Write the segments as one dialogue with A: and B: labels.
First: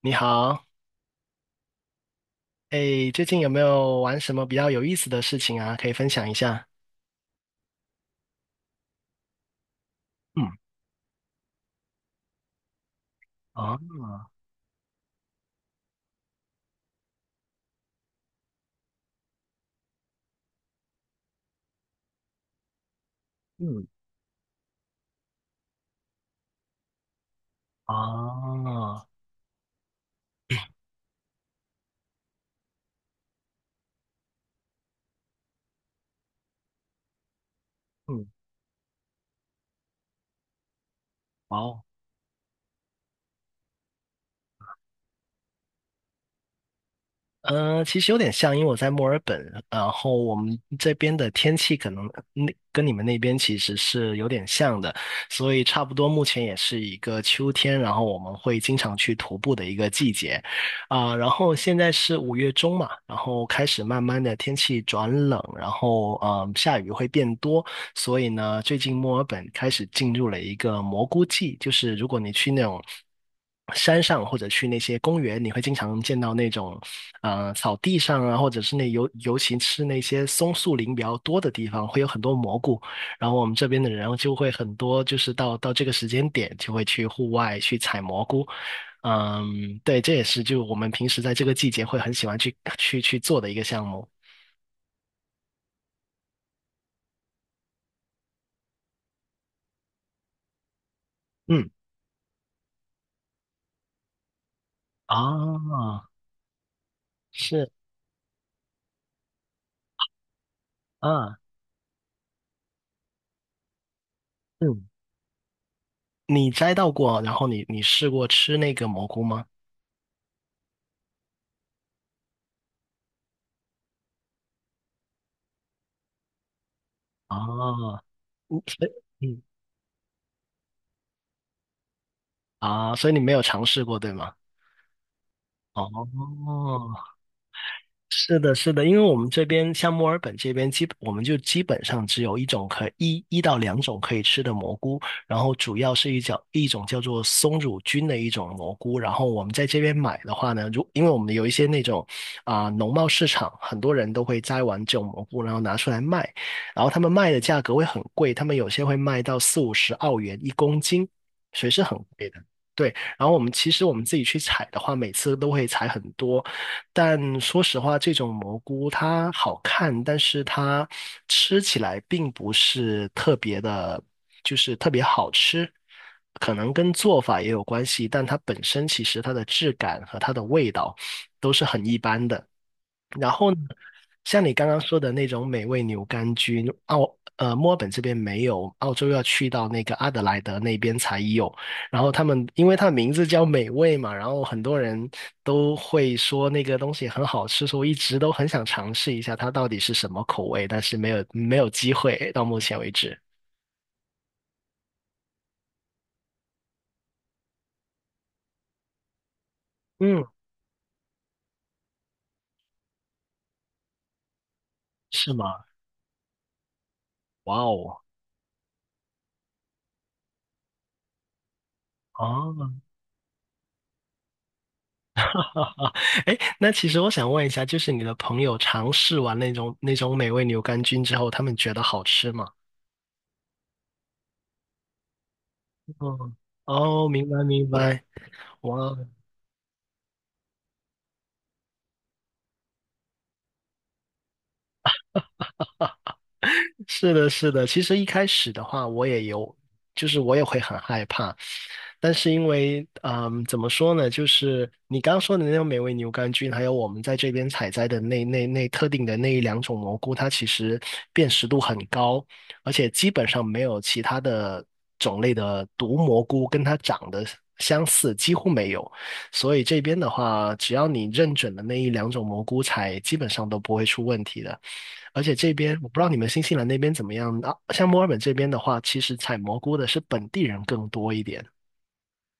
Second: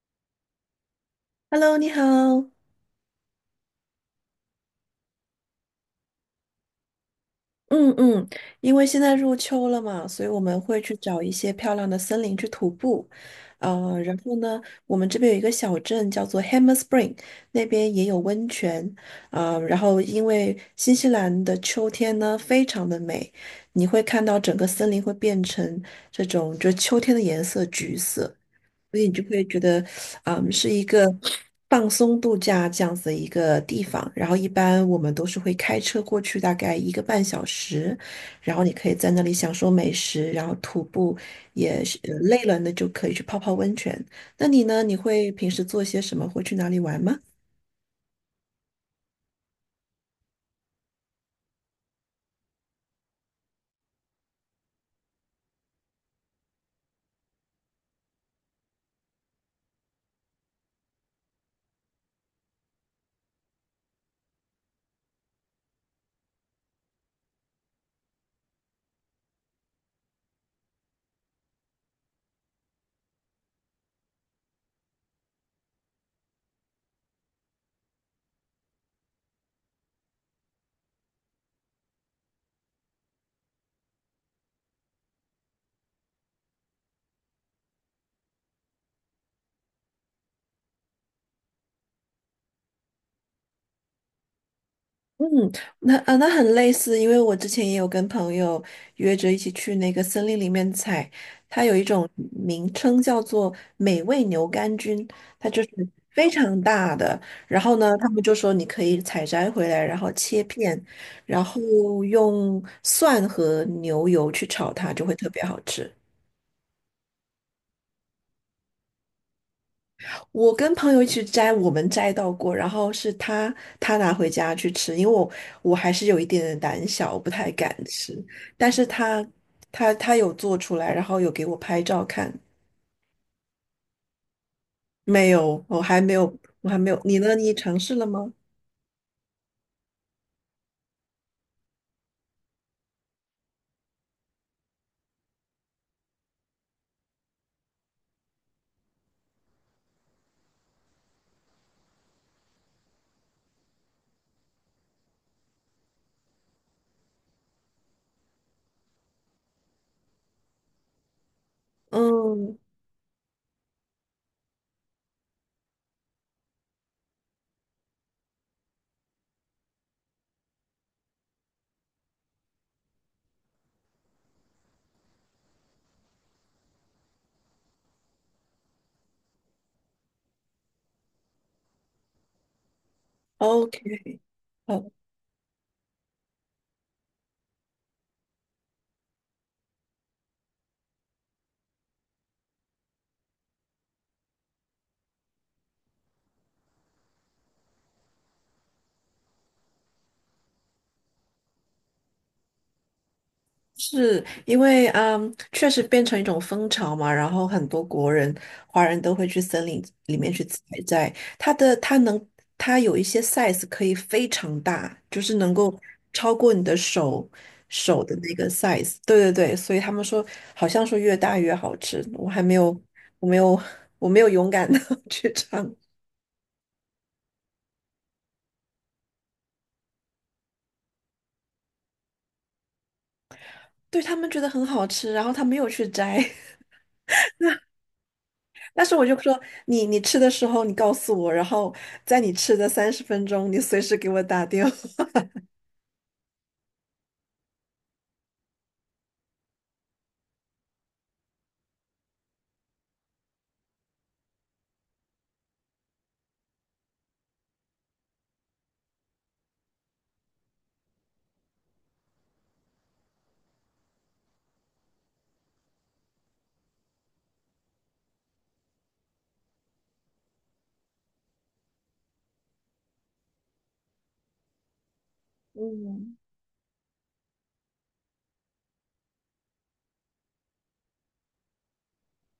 A: 你好。
B: Hello，你好。
A: 哎，最近有没有玩什么比较有意思的事情啊？可以分享一下。
B: 嗯嗯，因为现在入秋了嘛，所以我
A: 嗯。
B: 们会去找一些漂亮的森林去徒步。
A: 哦。
B: 然后呢，我们这边有一个小镇叫做 Hammer Spring，那边也有温泉。然后因为新西兰的秋天呢非常的美，
A: 嗯。
B: 你会看到整个森林会变成这种就秋天的颜色，橘色。所
A: 哦。
B: 以你就会觉得，是一个放松度假这样子的一个地方。然后一般我们都是会开车过去，大概一个半小时，
A: 嗯。
B: 然后你可以在那里享受美食，然后徒步也
A: 哦。
B: 是累了，呢就可以去泡泡温泉。那你呢？你会平时做些什么？会去哪里玩吗？
A: 其实有点像，因为我在墨尔本，然后我们这边的天气可能那跟你们那边其实是有点像的，所以差不多目前也是一个秋天，然后我们会经常去徒步的一个季节。啊、然后现在是五月中嘛，然后开始慢慢的天气转冷，然后下雨会变多。所以呢，最近墨尔本开始进入了一个蘑菇季，就是如果你去那种山上或者去那些公园，你会经常见到那种草地上啊，或者是那尤其是那些松树林比较多的地方，会有很多蘑菇。然后我们这边的人就会很多，就是到这个时间点就会去户外去采蘑菇。嗯，对，这也是就我们平时在这个季节会很喜欢去做的一个项目。
B: 嗯，那啊，那很类似，因为我之前也有跟朋友约着一起去那个森林里面采，它
A: 嗯，
B: 有一种名称叫做美味牛肝菌，
A: 啊，
B: 它就是非常大的，然
A: 是
B: 后呢，他们就说你可以采摘回来，然后切片，
A: 啊，
B: 然后用蒜和牛油去炒
A: 嗯。
B: 它，就会特别好吃。
A: 你摘到过，然后你试过吃那个蘑菇吗？
B: 我跟朋友一起摘，我们摘到过，然后是他拿回家去吃，因为我还是有一点点胆小，我不太敢
A: 哦。
B: 吃，
A: 嗯
B: 但
A: 所
B: 是
A: 以。
B: 他
A: 嗯。
B: 他他有做出来，然后有给我拍照看，
A: 啊，所以你没有尝试过，对吗？
B: 没有，我
A: 哦，
B: 还没有，我还没有，你呢？你尝试了吗？
A: 是的，是的，因为我们这边像墨尔本这边，基本我们就基本上只有一种可一一到两种可以吃的蘑菇，然后主要是一种叫做松乳菌的一种蘑菇，然后我们在这边买的话呢，因为我们有一些那种农贸市场，很多人都会摘完这种蘑菇，然后拿出来卖，然后他们卖的价格会很贵，他们有些会卖到四五十澳元一公斤，所以是很贵的。
B: 嗯
A: 对，我们自己去采的话，每次都会采很多，但说实话，这种蘑菇它好看，但是它吃起来并不是特别的，就是特别好吃。可能跟做法也有关系，但它本身其实它的质感和它的味道都是很一般的。然后呢，
B: ，OK，
A: 像你刚刚
B: 好，
A: 说的那种美味牛肝菌，墨尔本这边没有，澳洲要去到那个阿德莱德那边才有。然后他们，因为它的名字叫美味嘛，然后很多人都会说那个东西很好吃，所以我一直都很想尝试一下它到底是什么口味，但是没有机会，到目前为止。
B: 是因为确实变成一种风潮嘛，然后很多国人、华人都会去森林里
A: 嗯，
B: 面去采摘。它能，它有一些 size 可以非常大，就
A: 是
B: 是能
A: 吗？
B: 够超过你的
A: 哇哦。
B: 手的那个 size。对对对，所以他们说，好像说越大越好吃。我还没
A: 哦。
B: 有，我没有，我没有勇敢的 去尝。
A: 哎，那其实我想问一下，就是你的朋友尝试完那种美味牛肝菌之后，他们觉得好吃吗？
B: 对，他们觉得很好吃，然后他没有去摘。
A: 嗯。哦，明白明白。
B: 但是
A: 哇。
B: 我就说你吃的时候你告诉我，然后在你吃的30分钟，你随时给我打电话。
A: 是的，是的。其实一开始的话，我也有，就是我也会很害怕，但是因为，嗯，怎么说呢？就是你刚说的那种美味牛肝菌，还有我们在这边采摘的那特定的那一两种蘑菇，它其实辨识度很高，而且基本上没有其他的种类的毒蘑菇跟它长得相似，几乎没有。所以这边的话，只要你认准了那一两种蘑菇采，基本上都不会出问题的。而且这边我不知道你
B: 嗯
A: 们新西兰那边怎么样啊？像墨尔本这边的话，其实采蘑菇的是本地人更多一点。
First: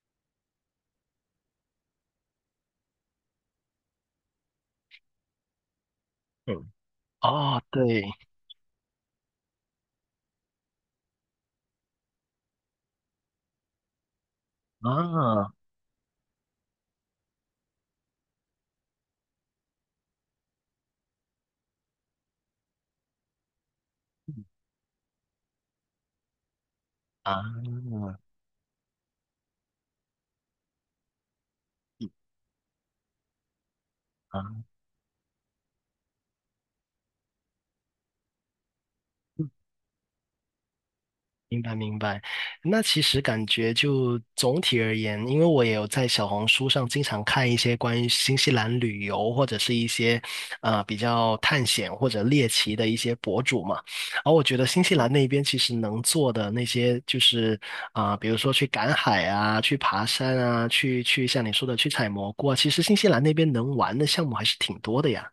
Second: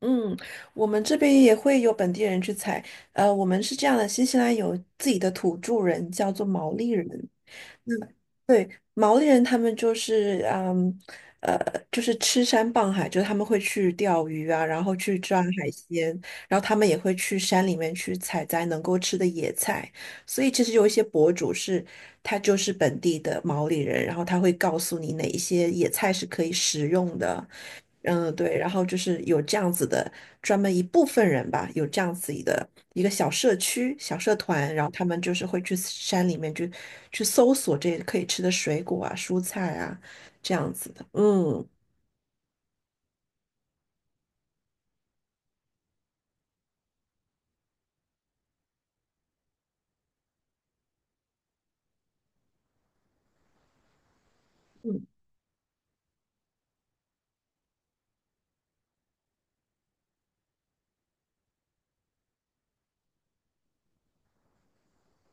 B: 嗯，我们这边也会有本地人去采。我们是这样的，新西兰有自己的土著人，叫做
A: 嗯。
B: 毛利人。
A: 哦，
B: 那
A: 对。
B: 对，毛利人他们就是，呃，就是吃山傍海，就是他们会去钓鱼啊，然后去抓
A: 啊。
B: 海鲜，然后他们也会去山里面去采摘能够吃的野菜。所以其实有一些博主是，他就是本地的毛利人，然后他会告诉你哪一些野菜是可以食用的，
A: 啊。
B: 嗯，对，然后就是有这样子的专门一部分人吧，有这样子的一个小社区、小社
A: 啊！
B: 团，然后他们就是会去山里面去搜索这些可以吃的水果啊、蔬菜啊，这样子的，
A: 明
B: 嗯。
A: 白明白。那其实感觉就总体而言，因为我也有在小红书上经常看一些关于新西兰旅游或者是一些比较探险或者猎奇的一些博主嘛，而我觉得新西兰那边其实能做的那些就是啊、比如说去赶海啊，去爬山啊，去像你说的去采蘑菇啊，其实新西兰那边能玩的项目还是挺多的呀，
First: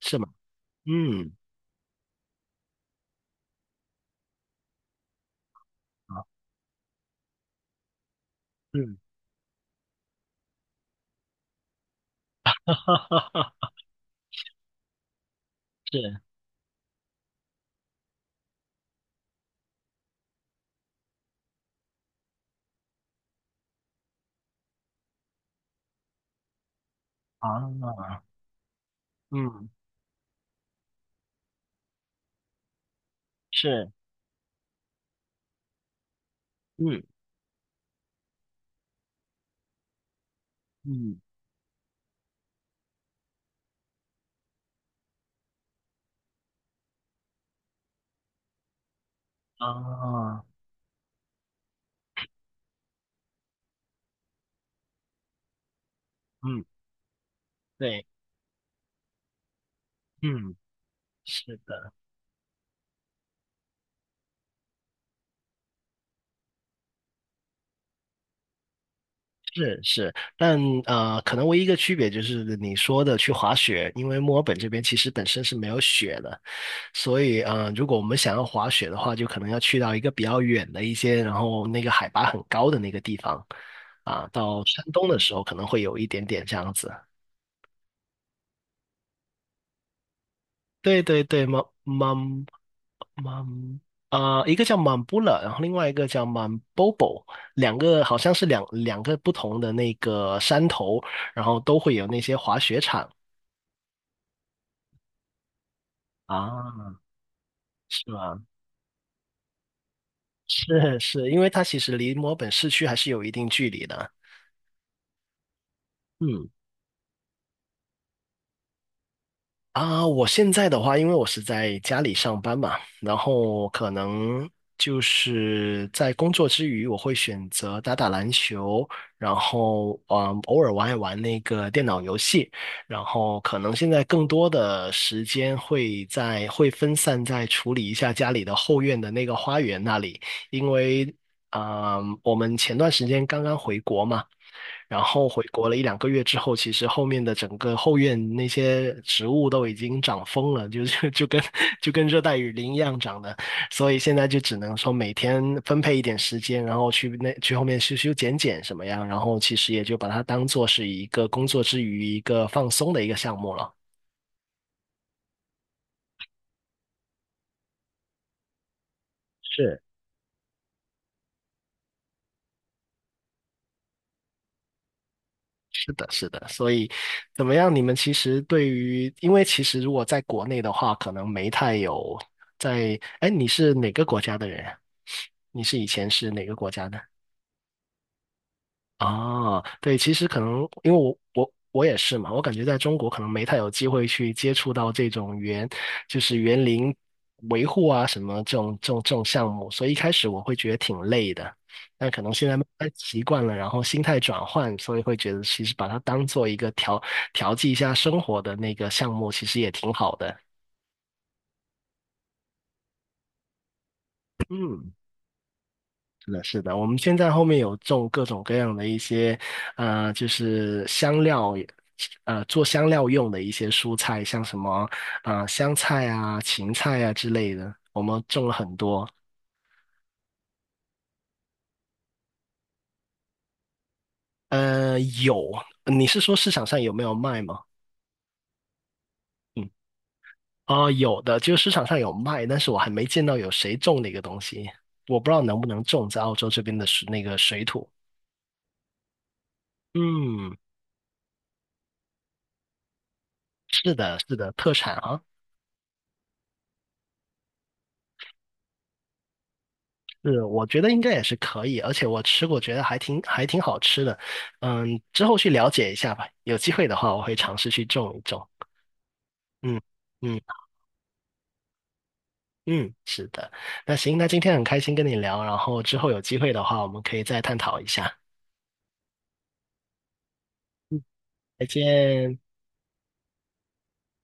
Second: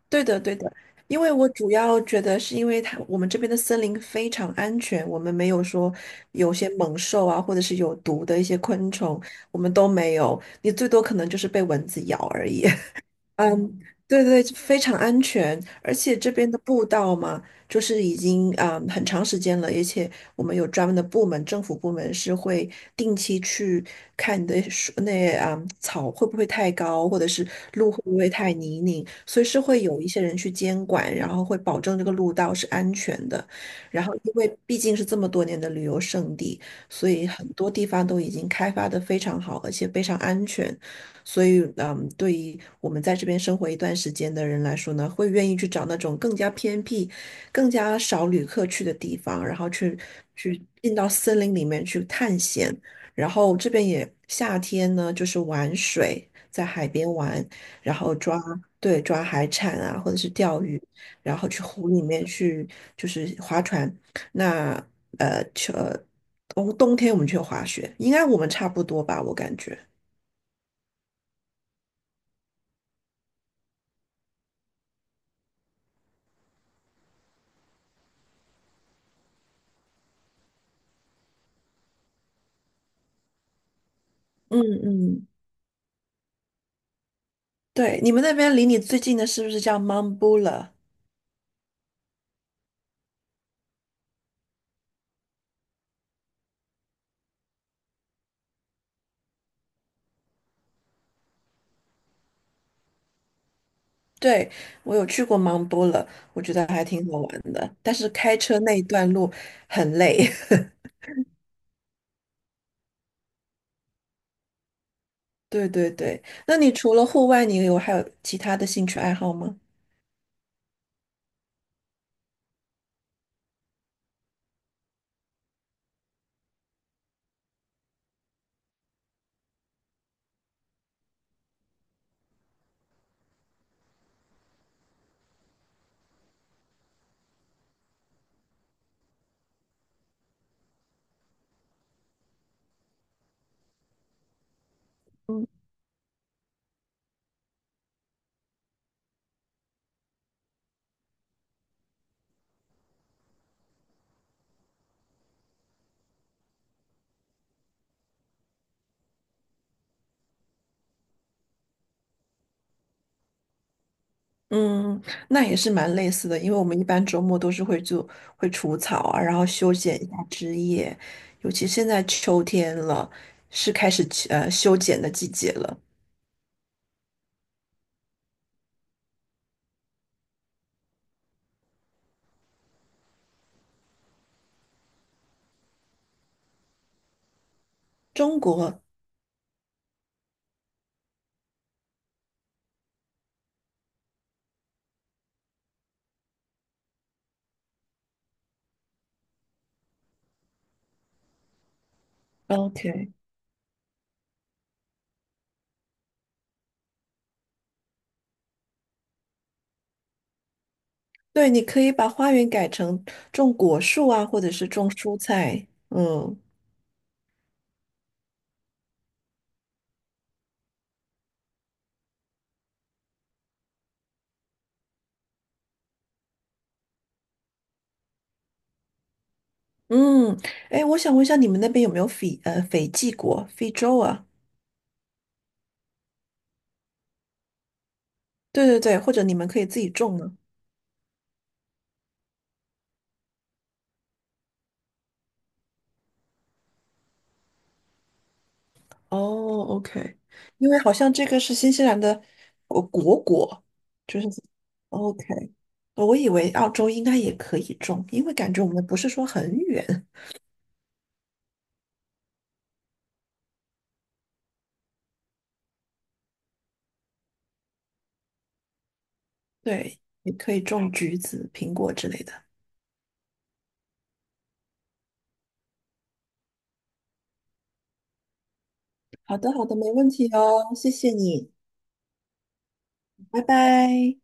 A: 是
B: 对
A: 吗？
B: 的，对的，因为
A: 嗯。
B: 我主要觉得是因为它我们这边的森林非常安全，我们没有说
A: 啊
B: 有些猛兽啊，或者是有毒的一些昆
A: 嗯。
B: 虫，我们都没有，你最多可能就是被蚊子咬而已。嗯，对对，非常安全，而且
A: 是
B: 这边的步道嘛，就是已经很长时间了，而且我们有专门的部门，政府部门是会定期去看你的树草会不会太高，或者是路会不
A: 啊。
B: 会太泥泞，所以是
A: 嗯。
B: 会有一些人去监管，然后会保证这个路道是安全的。
A: 是。
B: 然后，因为毕竟是这么多年的旅游胜地，
A: 嗯。
B: 所以很多地方都已经开发的非常好，而且非常安全。
A: 嗯。
B: 所以，对于我们在这边生活一段时间的人来说呢，会愿意去找那种更加偏僻、更加少旅客去的地方，然后
A: 啊。
B: 去进到森林里面去探险。然后这边也夏天呢，就是玩水，
A: 嗯。
B: 在海边玩，然
A: 对。
B: 后抓，对，抓海产啊，或者是
A: 嗯。
B: 钓鱼，然后
A: 是
B: 去湖
A: 的。
B: 里面去就是划船。那呃，秋呃冬天我们去滑雪，应该我们差不多吧，我感
A: 是
B: 觉。
A: 是，但可能唯一一个区别就是你说的去滑雪，因为墨尔本这边其实本身是没有雪的，所以如果我们想要滑雪的话，就可能要去到一个比较远的一些，然后那个海拔很高的那个地方啊，
B: 嗯
A: 到山东的
B: 嗯。
A: 时候可能会有一点点这样子。
B: 对，你们那边离你最近的是不是叫 Mambula?
A: 对对对，满满满啊，一个叫满布勒，然后另外一个叫满 Bobo，两个好像是两个不同的那个山头，然后都会有那些滑雪场
B: 对，我有去过 Mambula,我觉得还
A: 啊，
B: 挺好玩的，但是
A: 是
B: 开
A: 吗？
B: 车那一段路很累。
A: 是是，因为它其实离墨尔本市区还是有一定距离的。
B: 对对对，
A: 嗯。
B: 那你除了户外，你有还有其他的兴趣爱好吗？
A: 啊，我现在的话，因为我是在家里上班嘛，然后可能就是在工作之余，我会选择打打篮球，然后嗯，偶尔玩一玩那个电脑游戏，然后可能现在更多的时间会会分散在处理一下家里的后院的那个花园那里，因为。嗯，我们前段时间刚刚回国嘛，然后回
B: 嗯，
A: 国了一两个月之后，其实后面的整个后院那些植物都已经长疯了，就是就跟 就跟热带雨林一样长的，所以现在就只能说每天分配一点时间，然后去后面修修剪剪什么样，然后其实也就把它当做是一个工作之余一个放松的一个项目了。
B: 嗯，那也是蛮类似的，因为我们一般周末都是会除草啊，然后修
A: 是。
B: 剪一下枝叶，尤其现在秋天了，是开始修剪的季节了。
A: 是的，是的，所以怎么样？你们其实对于，因为其实如果在国内的话，可能没太有在。哎，你是哪个国家的人啊？你是以前是哪个国家的？
B: 中国
A: 哦，对，其实可能因为我也是嘛，我感觉在中国可能没太有机会去接触到这种园，就是园林维护啊什么这种项目，所以一开始我会觉得挺累的，但可能现在慢慢
B: ，OK。
A: 习惯了，然后心态转换，所以会觉得其实把它当做一个调剂一下生活的那个项目，其实也挺好的。
B: 对，你可以把花园改成种果树啊，或者是种
A: 嗯，
B: 蔬菜。
A: 是
B: 嗯
A: 的，是的，我们现在后面有种各种各样的一些，呃，就是香料也做香料用的一些蔬菜，像什么，啊，香菜啊、芹菜啊之类的，我们种了很多。
B: 嗯，哎，我想问一下，你们那边有没有斐济果、非洲啊？
A: 有，你是说市场上有没有卖吗？
B: 对对对，或者你们可以
A: 嗯，
B: 自己种呢？
A: 哦，有的，就是市场上有卖，但是我还没见到有谁种那个东西，我不知道能不能种在澳洲这边的那个水土。
B: 哦，OK,
A: 嗯，
B: 因为好像这个是新西兰的果，
A: 是的，
B: 就是
A: 是的，特产啊。
B: OK。我以为澳洲应该也可以种，因为感觉我们不是说很远，
A: 是，我觉得应该也是可以，而且我吃过，觉得还挺好吃的。嗯，之后去了解一下吧，有机会的话，我会尝试去种一种。嗯。
B: 对，也
A: 嗯。
B: 可以种橘子、苹果之类的。
A: 嗯，是的。那行，那今天很开心跟你聊，然后之后有机会的话，我们可以再探讨一下。
B: 好的，好的，没问题哦，谢谢你，
A: 再见。
B: 拜拜。